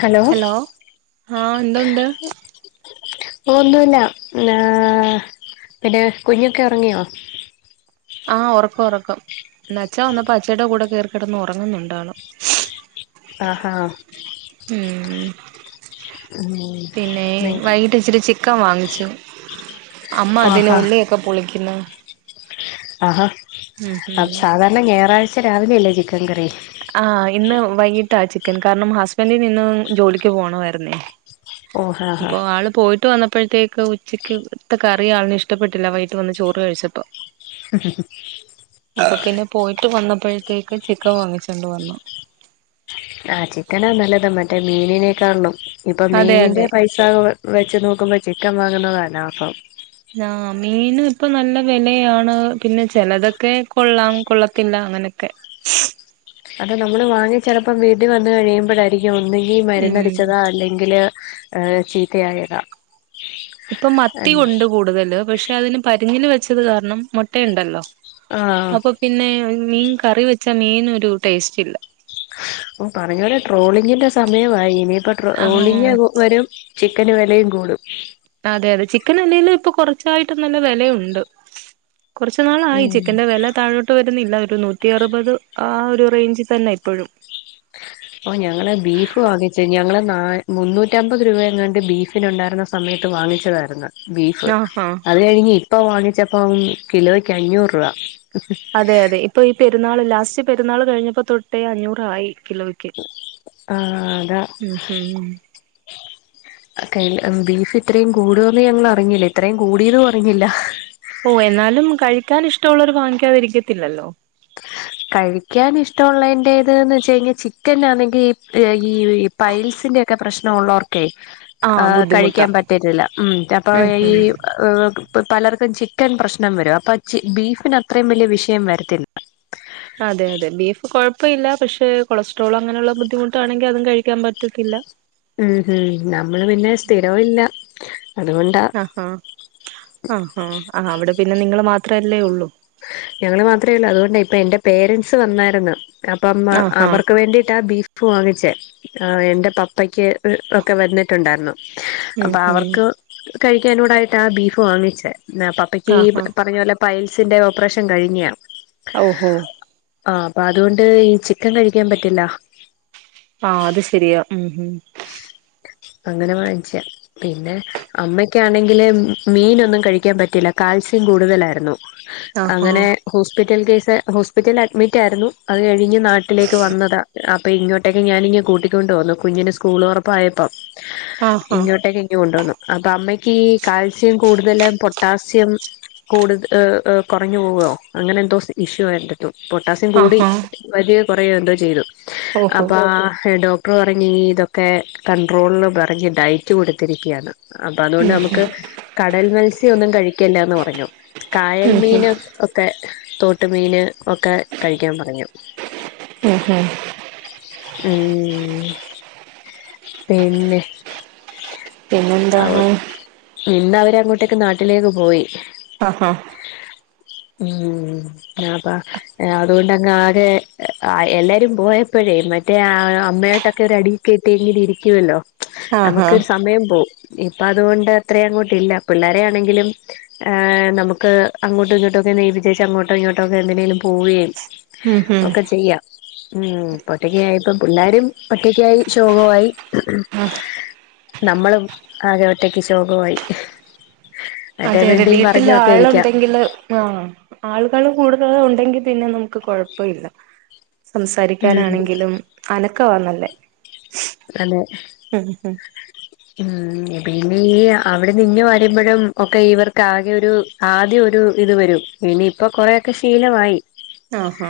Hello ആഹ് എന്തുണ്ട് ഒന്നുല്ല പിന്നെ കുഞ്ഞൊക്കെ ഉറങ്ങിയോ? ആഹ് ഉറക്ക ഉറക്കം ന്നച്ചാ വന്നപ്പോ അച്ചേയുടെ കൂടെ കേറിക്കിടന്ന് ഉറങ്ങുന്നുണ്ടാണം. ആഹ് ഹാ ഉം. ഉം പിന്നെ മെ- വൈകിട്ട് ഇച്ചിരി ചിക്കൻ വാങ്ങിച്ചു. അമ്മ അതിൻ ആഹാ ഉള്ളിയൊക്കെ പൊളിക്കുന്നു- ആഹാ ഉം ഉം ആഹ് സാധാരണ ഞായറാഴ്ച രാവിലെ അല്ലേ ചിക്കൻ കറി? ആഹ് ഇന്ന് വൈകിട്ടാ ചിക്കൻ കാരണം ഹസ്ബൻഡിനിന്ന് ജോലിക്ക് പോകണമായിരുന്നേ [inaudible] ഹാ അപ്പൊ ആള് പോയിട്ട് വന്നപ്പോഴത്തേ ക്ക് ഉച്ചകത്തെ കറി ആളിൻ ഇഷ്ടപ്പെട്ടില്ല വൈിട്ട് വന്ന് ചോറ് കഴിച്ചപ്പോ- ആഹ് - പിന്നെ പോയിട്ട് വന്നപ്പോഴത്തേക്ക് ചിക്കൻ വാങ്ങിച്ചൊണ്ട് വന്നു. ആഹ് ചിക്കൻ നല്ലത മറ്റേ മീനിനേക്കാ ഉള്ളും, ഇപ്പൊ അതെ മീനിന്റെ അതെ പൈസ സാ വെച്ച് നോക്കുമ്പോ ചിക്കൻ വാങ്ങുന്നതാ ലാഭം. ആഹ് മീൻ ഇപ്പൊ നല്ല വിലയാണ് പിന്നെ ചിലതൊക്കെ കൊള്ളാം കൊള്ളത്തില്ല അങ്ങനൊക്കെ [inaudible] അത നമ്മള് വാങ്ങി ചെലപ്പം വീട്ടി വന്ന് കഴിയുമ്പോഴായിരിക്കും ഒന്നുങ്കി ഉം മരുന്നടിച്ചതാ അല്ലേ ങ്കിൽ ചീത്തയായത- ഇപ്പൊ മത്തി ഉണ്ട് കൂടുതല് പക്ഷെ അതിന് പരിഞ്ഞിന് വെച്ചത് കാരണം മുട്ടയുണ്ടല്ലോ. ആ അപ്പൊ പിന്നെ മീൻ കറി വെച്ചാ മീൻ ഒരു ടേസ്റ്റ് ഇല്ല. ഓ പറഞ്ഞ പോലെ ട്രോളിങ്ങിന്റെ സമയമായി ഇനിയിപ്പോ ആ ട്രോളിംഗ് വരും- ചിക്കന് വെലയും കൂടും. അതെ അതെ ചിക്കൻ അല്ലെലേ ഇപ്പൊ കൊറച്ചായിട്ടും നല്ല വെലയുണ്ട്. കുറച്ച് നാളായി ഉം ചിക്കൻന്റെ വെല താഴോ ട്ട് വരുന്നില്ല ഒരു നൂറ്റി അറുപത് ആഹ് ഒരു റേഞ്ച്ൽ തന്നെ ഇപ്പഴും- [inaudible] ഓ ഞങ്ങള് ബീഫ് വാങ്ങിച്ചേ. ഞങ്ങള് ന മൂന്നൂറ്റമ്പത് രൂപ എങ്ങണ്ട് ബീഫിനുണ്ടായിരുന്ന, സമയത്ത് വാങ്ങിച്ചതായിര്ന്ന് ബീഫ്. ആ ഹാ അത് കഴിഞ്ഞ് ഇപ്പ വാങ്ങിച്ചപ്പം കിലോയ്ക്ക് അഞ്ഞൂറ് രൂപ. അതെ അതെ ഇപ്പ ഈ പെര്നാള്, ലാസ്റ്റ് പെരുന്നാള് കഴിഞ്ഞപ്പോ തൊട്ടേ അഞ്ഞൂറായി കിലോ ക്ക്. ആ അതാ മ് ഹും. കയ്യില് ഉം ബീഫ് ഇത്രേം കൂടോന്ന് ഞങ്ങൾ അറിഞ്ഞില്ല. ഇത്രയും കൂടിയതും അറിഞ്ഞില്ല. ഓ എന്നാലും കഴിക്കാൻ ഇഷ്ടള്ളോര് വാങ്ങിക്കാതിരിക്കത്തില്ലല്ലോ. കഴിക്കാൻ ഇഷ്ടൊള്ളേന്റെത് ന്ന് വെച്ച് കഴിഞ്ഞാൽ ചിക്കനാണെങ്കി ഈ പൈൽസിന്റെ ഒക്കെ പ്രശ്നൊള്ളോർ ക്കെ ആ ആഹ് ബുദ്ധിമുട്ടാ കഴിക്കാൻ പറ്റത്തില്ല. ഉം അപ്പ ഉം ഈ ഉം പലർക്കും ചിക്കൻ പ്രശ്നം വരും. അപ്പ ബീഫിന് അത്രയും വലിയ വിഷയം വരത്തില്ല. അതെ അതെ ബീഫ് കൊഴപ്പില്ല. പക്ഷെ കൊളസ്ട്രോൾ അങ്ങനെയുള്ള ബുദ്ധിമുട്ടാണെങ്കിൽ അതും കഴിക്കാൻ പറ്റത്തില്ല. മ് ഹും നമ്മള് പിന്നെ സ്ഥിരോയില്ല അതുകൊണ്ടാ. ഹാ ആഹ് ആ അവിടെ പിന്നെ നിങ്ങള് മാത്രല്ലേ ഒള്ളൂ. ഞങ്ങള് മാത്രേ അല്ല അതുകൊണ്ട്‌ ഇപ്പ എന്റെ പേരൻറ്സ് വന്നായിരുന്ന്. അപ്പം ആഹാ അവർക്ക് വേണ്ടിട്ടാ ബീ ഫ് വാങ്ങിച്ചേ. എന്റെ പപ്പയ്ക്ക് ഒക്കെ വന്നിട്ടുണ്ടായിരുന്നു. ഉം അപ്പ ഉം അവർക്ക് കഴിക്കാനൂടായിട്ടാ ബീഫ് വാങ്ങിച്ചേ. പ പ്പയ്ക്ക് ഈ ആഹാ പറഞ്ഞ പോലെ പൈൽസിന്റെ ഓപ്പറേഷൻ കഴിഞ്ഞിയാ. ഓഹോ. ആ അപ്പ അതുകൊണ്ട് ഈ ചിക്കൻ കഴിക്കാൻ പറ്റില്ല. ആ അത് ശരിയാ. മ് ഹും. അങ്ങനെ വാങ്ങിച്ചാ. പിന്നെ അമ്മക്കാണെങ്കില് മീനൊന്നും കഴിക്കാൻ പറ്റില്ല, കാൽസ്യം കൂടുതലായിരുന്നു. ആഹാ അങ്ങനെ ഹോസ്പിറ്റൽ കേസ്, ഹോസ്പിറ്റൽ അഡ്മിറ്റ് ആയിരുന്നു. അത് കഴിഞ്ഞ് നാട്ടിലേക്ക് വന്നതാ. അപ്പൊ ഇങ്ങോട്ടേക്കെ ഞാനിങ്ങ് കൂട്ടിക്കൊണ്ട് വന്നു. കുഞ്ഞിന് സ് കൂള് തൊറപ്പായപ്പം ആഹാ ഇങ്ങോട്ടേക്ക് ഇങ്ങ് കൊണ്ടുവന്നു. അപ്പ അമ്മയ്ക്ക് കാൽസ്യം കൂടുതലും പൊട്ടാസ്യം കൂട് ഏഹ് കൊറഞ്ഞു പോവോ അങ്ങനെ എന്തോ ഇഷ്യു [unintelligible] പൊട്ടാസ്യം കൂടി ആഹാ [unintelligible] കൊറയോ എന്തോ ചെയ്തു. ഓഹോ അപ്പാ ഡോ ക്ടർ പറഞ്ഞീ ഇതൊക്കെ കണ്ടട്രോള് പറഞ്ഞ് ഡയറ്റ് കൊടുത്തിരിക്ക‌യാണ്. അപ്പ അതുകൊണ്ട് നമുക്ക് കടൽ മത്സ്യം ഒന്നും കഴിക്കില്ലന്ന് പറഞ്ഞു. കായൽ ഉം ഉം മീന് ഒക്കെ തോട്ട് മീൻ ഒക്കെ കഴിക്കാൻ പറഞ്ഞു. മ് ഹ്. ഉം പിന്നെ, പിന്നെന്താണ്, പിന്നെ അവരങ്ങോട്ടേക്ക് നാട്ടിലേക്ക് പോയി. ആഹാ. ഉം ഞാ പ്പ അതുകൊണ്ടങ്ങ് ആകെ എല്ലാരും പോയപ്പോഴേ മ റ്റേ ആ അമ്മയാട്ടൊക്കെ ഒരു അടികെയിട്ടിരിക്കുവല്ലോ ആഹാ നമുക്ക് ഒരു സമയം പോവും. ഇപ്പ അതുകൊണ്ട് അത്രയും അങ്ങോട്ട ഇല്ല. പിള്ളേരെ ആണെങ്കിലും, ഏഹ് നമുക്ക് അങ്ങോട്ടും ഇങ്ങോട്ടൊക്കെ ഒന്നേപ്പിചേച്ച് അങ്ങോട്ടോ ഇങ്ങോട്ടോക്കെ എന്തിനേലും പോവേം, ഉം ഉം ഒക്കെ ചെയ്യാം. ഉം ഒറ്റക്കായി പ്പ പിള്ളാരും ഒറ്റക്കായി ശോകവായി. നമ്മളും ആകെ ഒറ്റക്ക് ശോകവായി. അതെ അതെ വീട്ടില് ആളുണ്ടെങ്കില്, ആ ആളുകള് കൂടുതല് ഉണ്ടെങ്കി പിന്നെ നമുക്ക് കൊഴപ്പില്ല. ഉം സംസാരിക്കാനാണെങ്കിലും അനക്കവാന്നല്ലേ. അതെ. ഉം പിന്നെ ഈ അവിടെന്ന് ഇങ്ങ് വരുമ്പഴും ഒക്കെ ഇവർക്ക് ആകെ ഒരു, ആദ്യം ഒരു ഇത് വരും ഇനിയിപ്പൊ കൊരെയോക്കെ ശീലമായി ആ ഹാ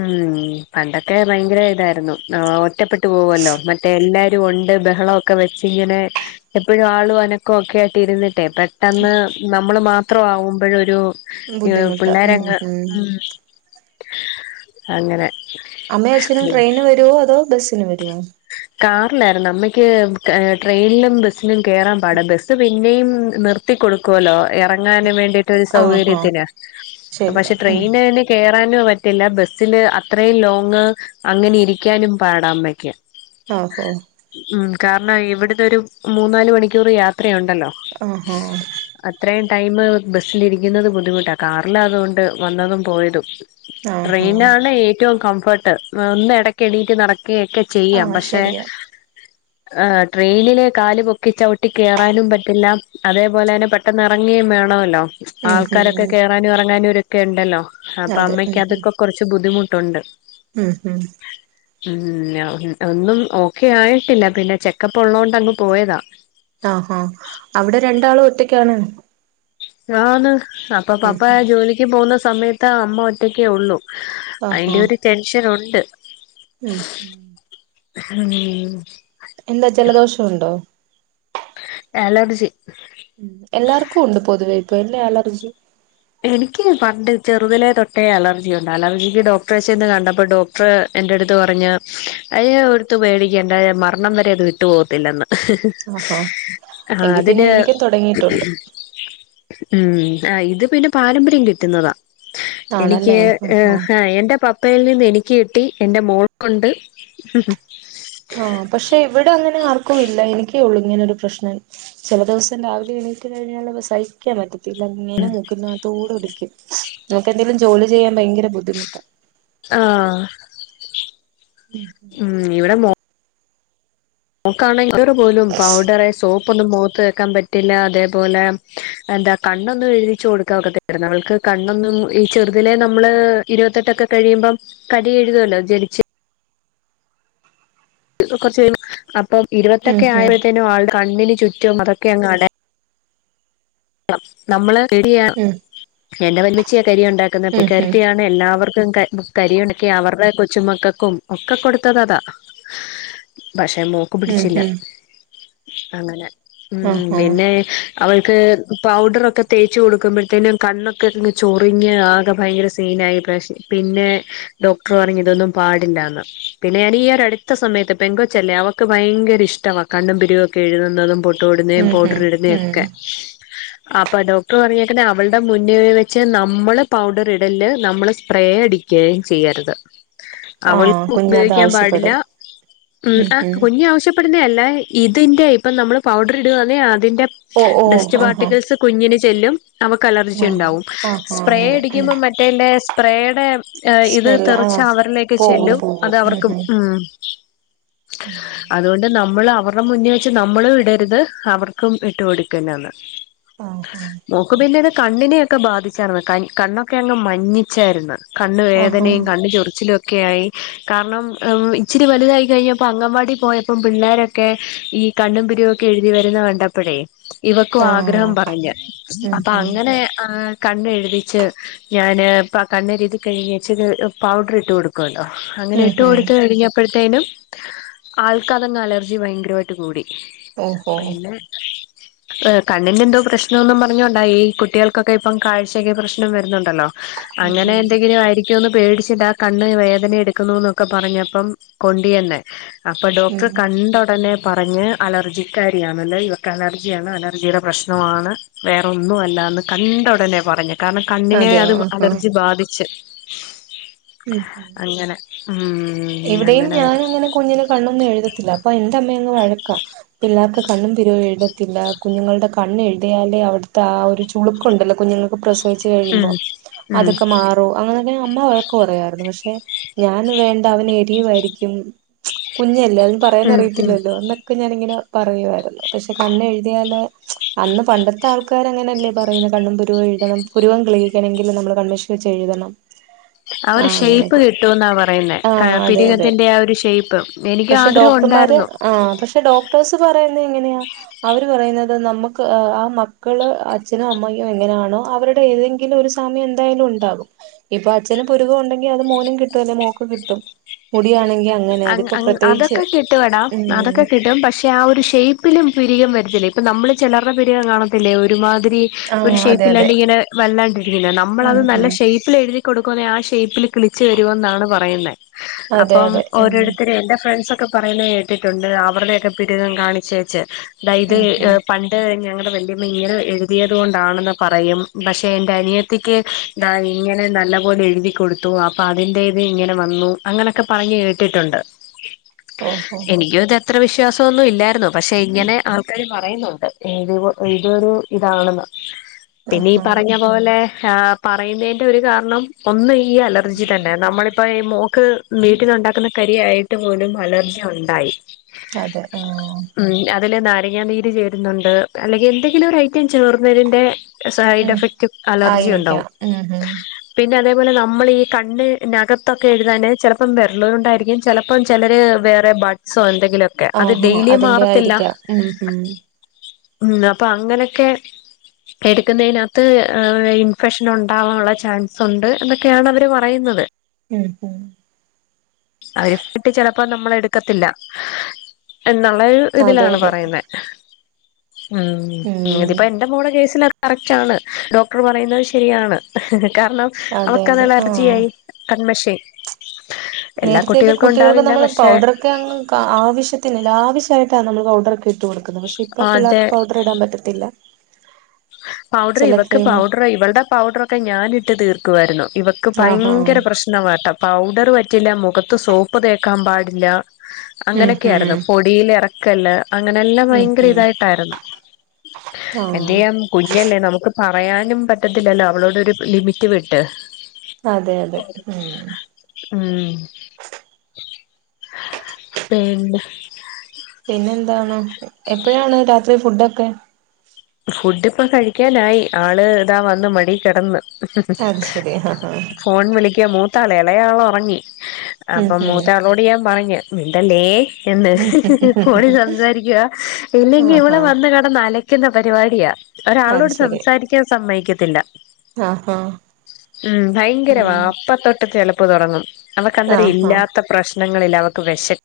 ഉം പണ്ടൊക്കെ ഭയങ്കര ഇതായിരുന്നു ഒറ്റപ്പെട്ട് പോവുംല്ലോ എല്ലാരും ഒണ്ട് ബഹളൊക്കെ വെച്ച് ഇങ്ങനെ എപ്പോഴും ആളും അനക്കോം ഒക്കെ ആയിട്ട് ഇരുന്നിട്ട് ട്ടെ പെട്ടെന്ന് നമ്മള് മാത്രം ആവുമ്പോഴൊരു ബുദ്ധിമുട്ടാ ഉം പിള്ളോരെങ്ങ് ഉം അങ്ങനെ അമ്മയും അച്ഛനും ട്രെയിന് വരുവോ അതോ ബസ്സിന് വരുവോ കാറിലായിരുന്നു അമ്മക്ക് ട്രെയിനിലും ബസ്സിലും കേറാൻ പാടാ ബസ്സ് പിന്നെയും നിർ ർത്തി കൊടുക്കുവല്ലോ ഇറങ്ങാന് വേണ്ടിട്ട് ഒരു ആഹാ സൗകര്യത്തിന് ശരിയാ പക്ഷെ ഉം ട്രെയിനിന് കേറാനോ പറ്റില്ല ബസ്സില് അത്രയും ലോങ് അങ്ങനെ ഇരിക്കാനും പാടാ അമ്മക്ക് ഓഹോ മം കാരണം ഇവിടന്നോരു മൂന്നാല് മണിക്കൂറ് യാത്രയുണ്ടല്ലോ ആ ഹാ അത്രയും ടൈമ് ബസ്സിലിരിക്കുന്നത് ബുദ്ധിമുട്ടാ കാറിലാവുന്നതുകൊണ്ട് വന്നതും പോയതും ആഹാ ട്രെയിനാണ് ഏറ്റവും കംഫർട്ട് ഒന്ന് എടക്ക് എണീറ്റ് നടക്കുകയൊക്കെ ചെയ്യാം ആഹ് പക്ഷെ ശരിയാ ആ ട്രെയിനില് കാല് പൊക്കി ചവിട്ടി കേറാനും പറ്റില്ല അതേപോലെ തന്നെ പെ ട്ടെന്ന് എറങ്ങേയും വേണല്ലോ ഉം ആൾക്കാരൊക്കെ ഉം കേറാനും എറങ്ങാനുംരൊക്കെ ണ്ടല്ലോ അപ്പൊ അതെ ഉം അമ്മയ്ക്ക് ഉം അതൊക്കെ കൊറച്ച് ബുദ്ധിമുട്ടുണ്ട് ഉം ഉം ഉം ഒന്നും ഓക്കെ ആയിട്ടില്ല പിന്നെ ചെക്കപ്പ് ഒള്ളൊണ്ടങ്ങ് പോയതാ ആ ഹാ അവിടെ രണ്ടാളും ഒറ്റക്കാണ് ആ ന്ന് അപ്പോ ഉം പപ്പ ഉം ജോലിക്ക് പോവുന്ന സമയത്ത് അമ്മ ഒറ്റക്കേ ഒള്ളു അയ്ന്റെ ആഹാ ഒരു ടെൻഷനൊണ്ട് ഉം എന്താ ജലദോഷണ്ടോ അലർജി എല്ലാർക്കുംണ്ട് പൊതുവെ ഇപ്പൊ ല്ലേ അലർജി എനിക്ക് പണ്ട് ചെറുതിലെ തൊട്ടേ അലർജിയുണ്ട് അലർജിക്ക് ഡോക്ടേറേ ചെന്ന് കണ്ടപ്പോ ഡോ ക്ടർ എന്റെടുത്ത് പറഞ്ഞ് അയെനെ ഓർത്തു പേടിക്കേണ്ട മരണം വരെ അത് വിട്ടു പോകത്തില്ലന്ന് ആഹാ ആ എങ്കി പിന്നെ അതിന് എനിക്കും തുടങ്ങിയിട്ടുണ്ട് ഉം ഇത് പിന്നെ പാരമ്പര്യം കിട്ടുന്നതാ എനിക്ക് ആണല്ലേ ഏ ആഹാ ഹേ എന്റെ പപ്പ പ്പയിൽന്ന് എനിക്ക് കിട്ടി എന്റെ മോൾക്കുണ്ട് ആ പക്ഷെ ഇവിടെ അങ്ങനെ ആർക്കും ഇല്ല എനിക്കേള്ളൂ ഇങ്ങനൊരു പ്രശ്നം ചെല ദിവസം രാവിലെ എണീറ്റ് കഴിഞ്ഞാലെ സൈ ക്കാൻ പറ്റത്തില്ല ഇങ്ങനെ മൂക്കിനകത്തൂടെ ഒലിക്കും നമുക്കെന്തേലും ജോലി ചെയ്യാൻ ഭയങ്കര ബുദ്ധിമുട്ടാ ആ ഉം ഇവിടെ മോൾ മോൾക്കണെങ്കില് പോലും പൗഡറ് സോപ്പോന്നും മുഖത്ത് തെക്കാൻ പറ്റില്ല അതേപോലെ എന്താ കണ്ണൊന്നും എഴുതിച്ചു കൊടുക്കാ ഒക്കത്തി പിന്നെ നമ്മക്ക് കണ്ണൊന്നും ഈ ചെറുതിലെ നമ്മള് ഇരുപത്തെട്ടൊക്കെ കഴിയുമ്പം കരി എഴുതുവല്ലോ ജനിച്ച് കൊറച്ച് കഴിയുസം അപ്പൊ ഉം ഇരുപത്തൊട്ട് ആയ്പഴത്തേനും ആൾ കണ്ണിന് ചുറ്റും അതൊക്കെ അടയാ നമ്മള് എടിയ ഉം എന്റെ വല്യമ്മച്ചിയ കരി ഉണ്ടാക്കുന്നത് പുള്ളി ഉം കാരത്തിയാ എല്ലാവർക്കും കരി ഉണക്കി അവരുടെ കൊച്ചുമക്കൾക്കും ഒക്കെ കൊടുത്തത്താ പക്ഷെമോ ഉം ഉം ഉം അവൾക്ക്പിടിച്ചില്ല ഉം അങ്ങനെ ഉ ആഹാ പിന്നെ അവൾക്ക് പൗഡറൊക്കെ തേച്ചു കൊടുക്കുമ്പോഴത്തേനും കണ്ണൊക്കെയങ്ങ് ചൊറിഞ്ഞ് ആകെ ഭയങ്കര സീനായി ഈ പ്രവിശ്യം. പിന്നെ. ഡോക്ടർ പറഞ്ഞു ഇതൊന്നും പാടില്ലാന്ന് പിന്നെ ഞാൻ ഈ ഒര് അടുത്ത സമയത്ത് പെങ്കൊച്ചല്ലേ അവക്ക് ഭയങ്കര ഇഷ്ടവാ. കണ്ണും പിരിവൊക്കെ എഴുതുന്നതും പൊട്ട് തൊടുന്നേ ഉം ഉം പൗഡർ ഇടുന്നേ ഒക്കെ. ഉം അപ്പോൾ ഡോക്ടർ പറഞ്ഞേക്കണെ അവളുടെ മുന്നേ വെച്ച് നമ്മള് പൗഡർ ഇടല്ല് നമ്മള് സ്പ്രേ അടി ക്കേയേ ചെയ്യരുത്. ആഹ് അവൾക്ക് കുഞ്ഞത് ഉപയോഗിക്കാൻ പാടില്ല ആവശ്യപ്പെടും ഉം ആഹ് ഉം കുഞ്ഞ് ആവശ്യ ടുന്ന അല്ല ഇതിന്റെ ഇപ്പം നമ്മള് പൗഡർ ഇടുവാന്നേ അതിന്റെ. ഓഹ് ഓഹ് ഡസ്റ്റ് ആഹ് ആഹ്. പാർട്ടിക്കിൾസ് കുഞ്ഞിന് ചെല്ലും അവക്ക് അലർജി ഉണ്ടാവും ആഹാ സ്പ്രേ അങ്ങനെ ഉം അടിക്കുമ്പം മറ്റേ മറ്റേയിന്റെ സ്പ്രേയുടെ ഇത് സ്മെല്ല് തെറിച്ച് ആഹ് അവരിലേക്ക് പോകും ചെല്ലും പോകും അത് ഉം അവർക്ക് ഉം. അതുകൊണ്ട്. നമ്മള് അവരുടെ മുന്നേ വെച്ച് നമ്മള് ഇടരുത് അവർക്കും ഇട്ട് കൊടക്കുരുതെന്ന്. ആഹാ മോക്ക് ശരി പിന്നെ ഇത് കണ്ണിനെയൊക്കെ ബാധിച്ചാരുന്നു കണ്ണൊക്കെ അങ്ങ് മഞ്ഞിച്ചാരുന്നു. കണ്ണ് ആഹാ വേദനയും, കണ്ണു ചൊറിച്ചിലും ഒ ഒക്കെ ആയി കാരണം ഇച്ചിരി വലുതായി കഴിഞ്ഞപ്പോ അംഗൻവാടി പോയപ്പോം പിള്ളോരൊ രൊക്കെ ഈ കണ്ണും, പിരികോം ഒക്കെ എഴുതി വരുന്ന കണ്ടപ്പോഴേ ഇവക്കും ആഹ് ആഗ്രഹം പറഞ്ഞു ഉം അപ്പൊ ഉം അങ്ങനെ ഉം ആഹ്. കണ്ണ് എഴുതിച്ച് ഞാന് കണ്ണ് എഴുതി കഴിഞ്ഞേച്ച് ഞാന് പൗഡർ ഇട്ട് കൊടുക്കും. ട്ടോ അങ്ങനെ ഇട്ട് ഉം കൊടുത്ത് കഴിഞ്ഞപ്പോ അപ്പോഴത്തേനും ആൾക്ക് അതങ്ങ് അലർജി ഭയങ്കരമായിട്ട് കൂടി. ഓഹോ പിന്നെ പെ കണ്ണിന്റെ എന്തോ പ്രശ്നം എന്നു പറഞ്ഞു കൊണ്ടാ ഈ കുട്ടികൾക്കൊക്കെ ഇപ്പം കാഴ്ചയ്ക്ക് പ്രശ്നം വരുന്നുണ്ടല്ലോ. ഉം അങ്ങനെ ഉം എന്തെങ്കിലും ആരിക്കു ന്ന് പേടിച്ചിട്ടാ ആഹ് കണ്ണ് വേദന എടുക്കുന്നുന്നൊക്കെ പറഞ്ഞപ്പം കൊണ്ട് ചെന്നെ. അപ്പൊ ഡോക്ടർ ഉം കണ്ട ഉടനെ പറഞ്ഞ്. അലർജിക്കാരി ആണല്ലേ ഇവക്ക് അലർജിയാണ് അലർജിടെ പ്രശ്നമാണ് വേറൊന്നും അല്ല എന്ന് കണ്ട ഉടനെ പറഞ്ഞ്. കാരണം കണ്ണിനെ അതെയോ അത് ആഹാ അലർജി ബാധിച്ച്. ഉം അങ്ങനെ ഉം ഇവിടെയും ഞാൻ അങ്ങനെയായത്. അങ്ങനെ കുഞ്ഞിന് കണ്ണൊന്നും എഴുതത്തില്ല അപ്പൊ എന്റെ അമ്മയങ്ങ് വഴക്കാ. പിള്ളേർക്ക് കണ്ണും, പിരികവും എഴുതത്തില്ല കുഞ്ഞുങ്ങളുടെ കണ്ണ് എഴുതിയാലേ അവിടുത്തെ ആഹ് ഒരു. മോളുക്കുണ്ടല്ലോ കുഞ്ഞങ്ങൾക്ക് പ്രസവിച്ച ച്ച് ഉം കഴിയുമ്പോ ഉം അതൊക്കെ മാറും അങ്ങനൊക്കെ അമ്മ വഴക്കുപറയുവാരുന്നു പക്ഷെ ഞാൻ വേ ണ്ട അവന് എരിയുവായിരിക്കും കുഞ്ഞല്ലേ അതിന് പറയാൻ ഉം ഉം അറിയത്തില്ലല്ലോ എന്ന ഒക്കെ ഞാനിങ്ങനെ പറയുമായിരുന്നു പക്ഷെ കണ്ണ് എഴുതിയാല് അന്ന് പണ്ടത്തെ ആൾ ക്കാര് അങ്ങനെയല്ലേ പറയുന്നത് കണ്ണും, പുരുകവും എഴുതണം പുരുവം കിളിയിക്കണമെങ്കിൽ നമ്മള് കണ്ണ്മഷി വച്ച് എഴുതണം. ആ അവര് ഷേപ്പ് അങ്ങനൊക്കെ കിട്ടും എന്നാ പറയുന്നേ. ആ അതെ അതെ പിരികത്തിന്റെ ആഹ് ഒരു ഷേപ്പ് എനിക്ക് ആഗ്രഹം ഉണ്ടായിരുന്നു. ആഹ് പക്ഷെ ഡോക് ടേഴ്സ് പറയുന്നത് എങ്ങനെയാ. അവര് പറയുന്നത് നമ്മുക്ക് ആഹ് മക്കള് അച്ഛനും അമ്മയും എങ്ങനെയാണോ അവരുടെ ഏതെങ്കിലും. ഒരുസാമ്യം എന്തായാലും ഉണ്ടാകും ഇപ്പൊ അച്ഛന് പുരുകം ഉണ്ടെങ്കി അത് മോനും കിട്ടുവല്ലോ മോക്ക് ക്കും കിട്ടും മുടി ആണെങ്കി അത്. അങ്ങ അങ്ങ് അതൊക്കെ കിട്ടും എടാ ഉം അതൊക്കെ കിട്ടും പക്ഷെ. ആഹ് ഒരു ഷേയ്പ്പിലും പിരികം വരത്തില്ലേ ഇപ്പൊ നമ്മള് ചിലരടെ പിരികം കാണത്തില്ലേ ഒരുമാതിരി. ആ ഒരു അതെ അതെ ഷേയ്പ്പില്ലാണ്ട് ഇങ്ങനെ വല്ലാണ്ടിരിക്കുന്നേ നമ്മള് അത് ഉം നല്ല ഉം ഷേയ് പ്പിൽ എഴുതി കൊടുക്കുവാന്നെ ആഹ് ഷേയ്പ്പിൽ കിളിച്ച് വരുവെന്നാണ് പറയുന്നെ. അതെ അതെ ഉം ഓരോരുത്തും എന്റെ ഫ്രണ്ട്സ് ഒക്കെ പറയുന്ന കേട്ടിട്ടൊണ്ട് അവരുടെക്കെ പിരികം കാണിച്ച് വച്ച് അതായത് ഉം ഉം പണി ഞങ്ങളുടെ വല്യമ്മ ഇങ്ങനെ എഴുതിയത് കൊണ്ടാണെന്ന് പറയും പക്ഷെ എന്റെ അനിയത്തിക്ക് ദാ ഇങ്ങനെ നല്ല പോലെ എഴുതി കൊടുത്തു അപ്പൊ അതിന്റേത് ഇങ്ങനെ വന്നു അങ്ങനൊക്കെ പറഞ്ഞ് കേ ട്ടിട്ടൊണ്ട് ഓഹോ എനിക്കും ഇത് അത്ര വിശ്വാസോന്നും ഇല്ലാരുന്നു പക്ഷെ ഇങ്ങനെ ആൾക്കാര് പറയുന്നൊണ്ട് ഇത് ഇതൊരു ഇതാണെന്ന് പിന്നെ ഈ ആഹാ പറഞ്ഞ പോലെ പറയുന്നതിന്റെ ഒരു കാരണം ഒന്ന് ഈ അലർജി തന്നെ നമ്മളിപ്പോ ഈ മോക്ക് വീട്ടിലൊണ്ടാക്കുന്ന കരി ആയിട്ട് പോലും അലർജി ഒണ്ടായി അതെ ആ ഉം അതില് നാരങ്ങ നീര് ണ്ട് അല്ലെങ്കി എന്തെങ്കിലും ഒരു ഐറ്റം ചേർന്നതിന്റെ സൈഡ് ഉം എഫക്റ്റ് അലർജി ആയിരിക്കാം ഒണ്ടാവും ഉം ഉം പിന്നെ അതേപോലെ നമ്മൾ ഈ കണ്ണ് നകത്തൊക്കെ എഴുതാന് ചെലപ്പം വെരലൂണ്ടായിരിക്കും ചെലപ്പോം ചെലര് വേറെ ബട്സോ എന്തെങ്കിലുംക്കെ അത് ആഹാ ഡെയ്ലി അതിന്റെ മാറത്തില്ല ആയിരിക്കാം ഉം ഉം ഉം അപ്പ അങ്ങനക്കെ എടുക്കുന്നതിനത്ത് ഇൻഫെക്ഷൻ ഉണ്ടാവാനുള്ള ചാൻസ് ഒണ്ട് എന്നൊക്കെയാണ് അവര് പറയുന്നത് ഉം ഉം അവരി [unintelligible] ചെ ലപ്പോ നമ്മള് എടുക്കത്തില്ല എന്നുള്ള ഒരു അതെ ഇതിലാണ് അതെ പറയുന്നെ ഉം ഉം ഇതിപ്പ എന്റെ മോട കേസില കറക്റ്റ് ആണ് ഡോക്ടർ പറയുന്നത് ശരിയാണ് കാരണം അതെ അവർക്ക് അത് അതെ ആഹ് അലർജിയായി കണ്മഷി നേരത്തെക്കെ കുട്ടികൾക്ക് ഉണ്ടാവില്ല നമ്മള് പക്ഷെ പൗഡർ ക്ക ആവശ്യത്തിന് ലാവിഷാ യിട്ടാണ് നമ്മൾ പൗഡർ ഒക്കെ ഇട്ട് കൊടുക്കുന്നത് പക്ഷെ ഇപ്പ അത് പിള്ളാർക്ക് പൗഡറ് ടാൻ പറ്റത്തില്ല പൗഡർ ചില ഇവക്ക് ക്രീം പൗഡർ ഇവൾടെ പൗഡറൊക്കെ ഞാനിട്ട് തീർക്കുവാരുന്നു ഇവ ആഹാ ഭയങ്കര പ്രശ്നവാട്ട പൗഡർ പറ്റില്ല മുഖത്ത് സോപ്പ് തേക്കാൻ പാടില്ല ഉം അങ്ങനക്കെയാരുന്നു ഉം പൊടിയിൽ എറക്കല്ല് അങ്ങനെ എല്ലാം ഉം ഭയങ്കര ഉം ഇതായിട്ടായിരുന്നു എന്ത് ആഹ് ചെയ്യാം കുഞ്ഞല്ലേ നമുക്ക് പറയാനും പറ്റത്തില്ലല്ലോ അവളോട് ഒരു ലിമിറ്റ് വിട്ട് അതെ അതെ ഉം ഉം പിന്നെ പിന്നെന്താണ് എപ്പഴാണ് രാത്രി ഫുഡൊക്കെ ഫുഡ് ഇപ്പ കഴിക്കാനായി ആള് ഇതാ വന്ന് മടി കെടന്ന് അത് ശരി ആഹാ ഫോൺ വിളിക്കാമോ ത്താള എളേയാള് ഒറങ്ങി ഉം അപ്പം ഉം മൂത്ത ആളോട് ഞാൻ പറഞ്ഞ് മിണ്ടല്ലേ എന്ന് ഫോണി സംസാരിക്കുവാ ഇല്ലെങ്കി ഇവള് ആഹാ വന്ന് കെടന്ന് അലക്കുന്ന പരിപാടിയാ അത് ഒരാളോട് ശരി സംസാരിക്കാൻ സമ്മതിക്കത്തില്ല ആഹാ ഉം ഭയങ്കരവാ ഉം അപ്പത്തൊട്ട് ട്ട് ചെലപ്പ് തൊടങ്ങും അവക്ക് അന്നേരം ആഹാ ഇല്ലാത്ത പ്രശ്നങ്ങളില്ല അവക്ക് വെശ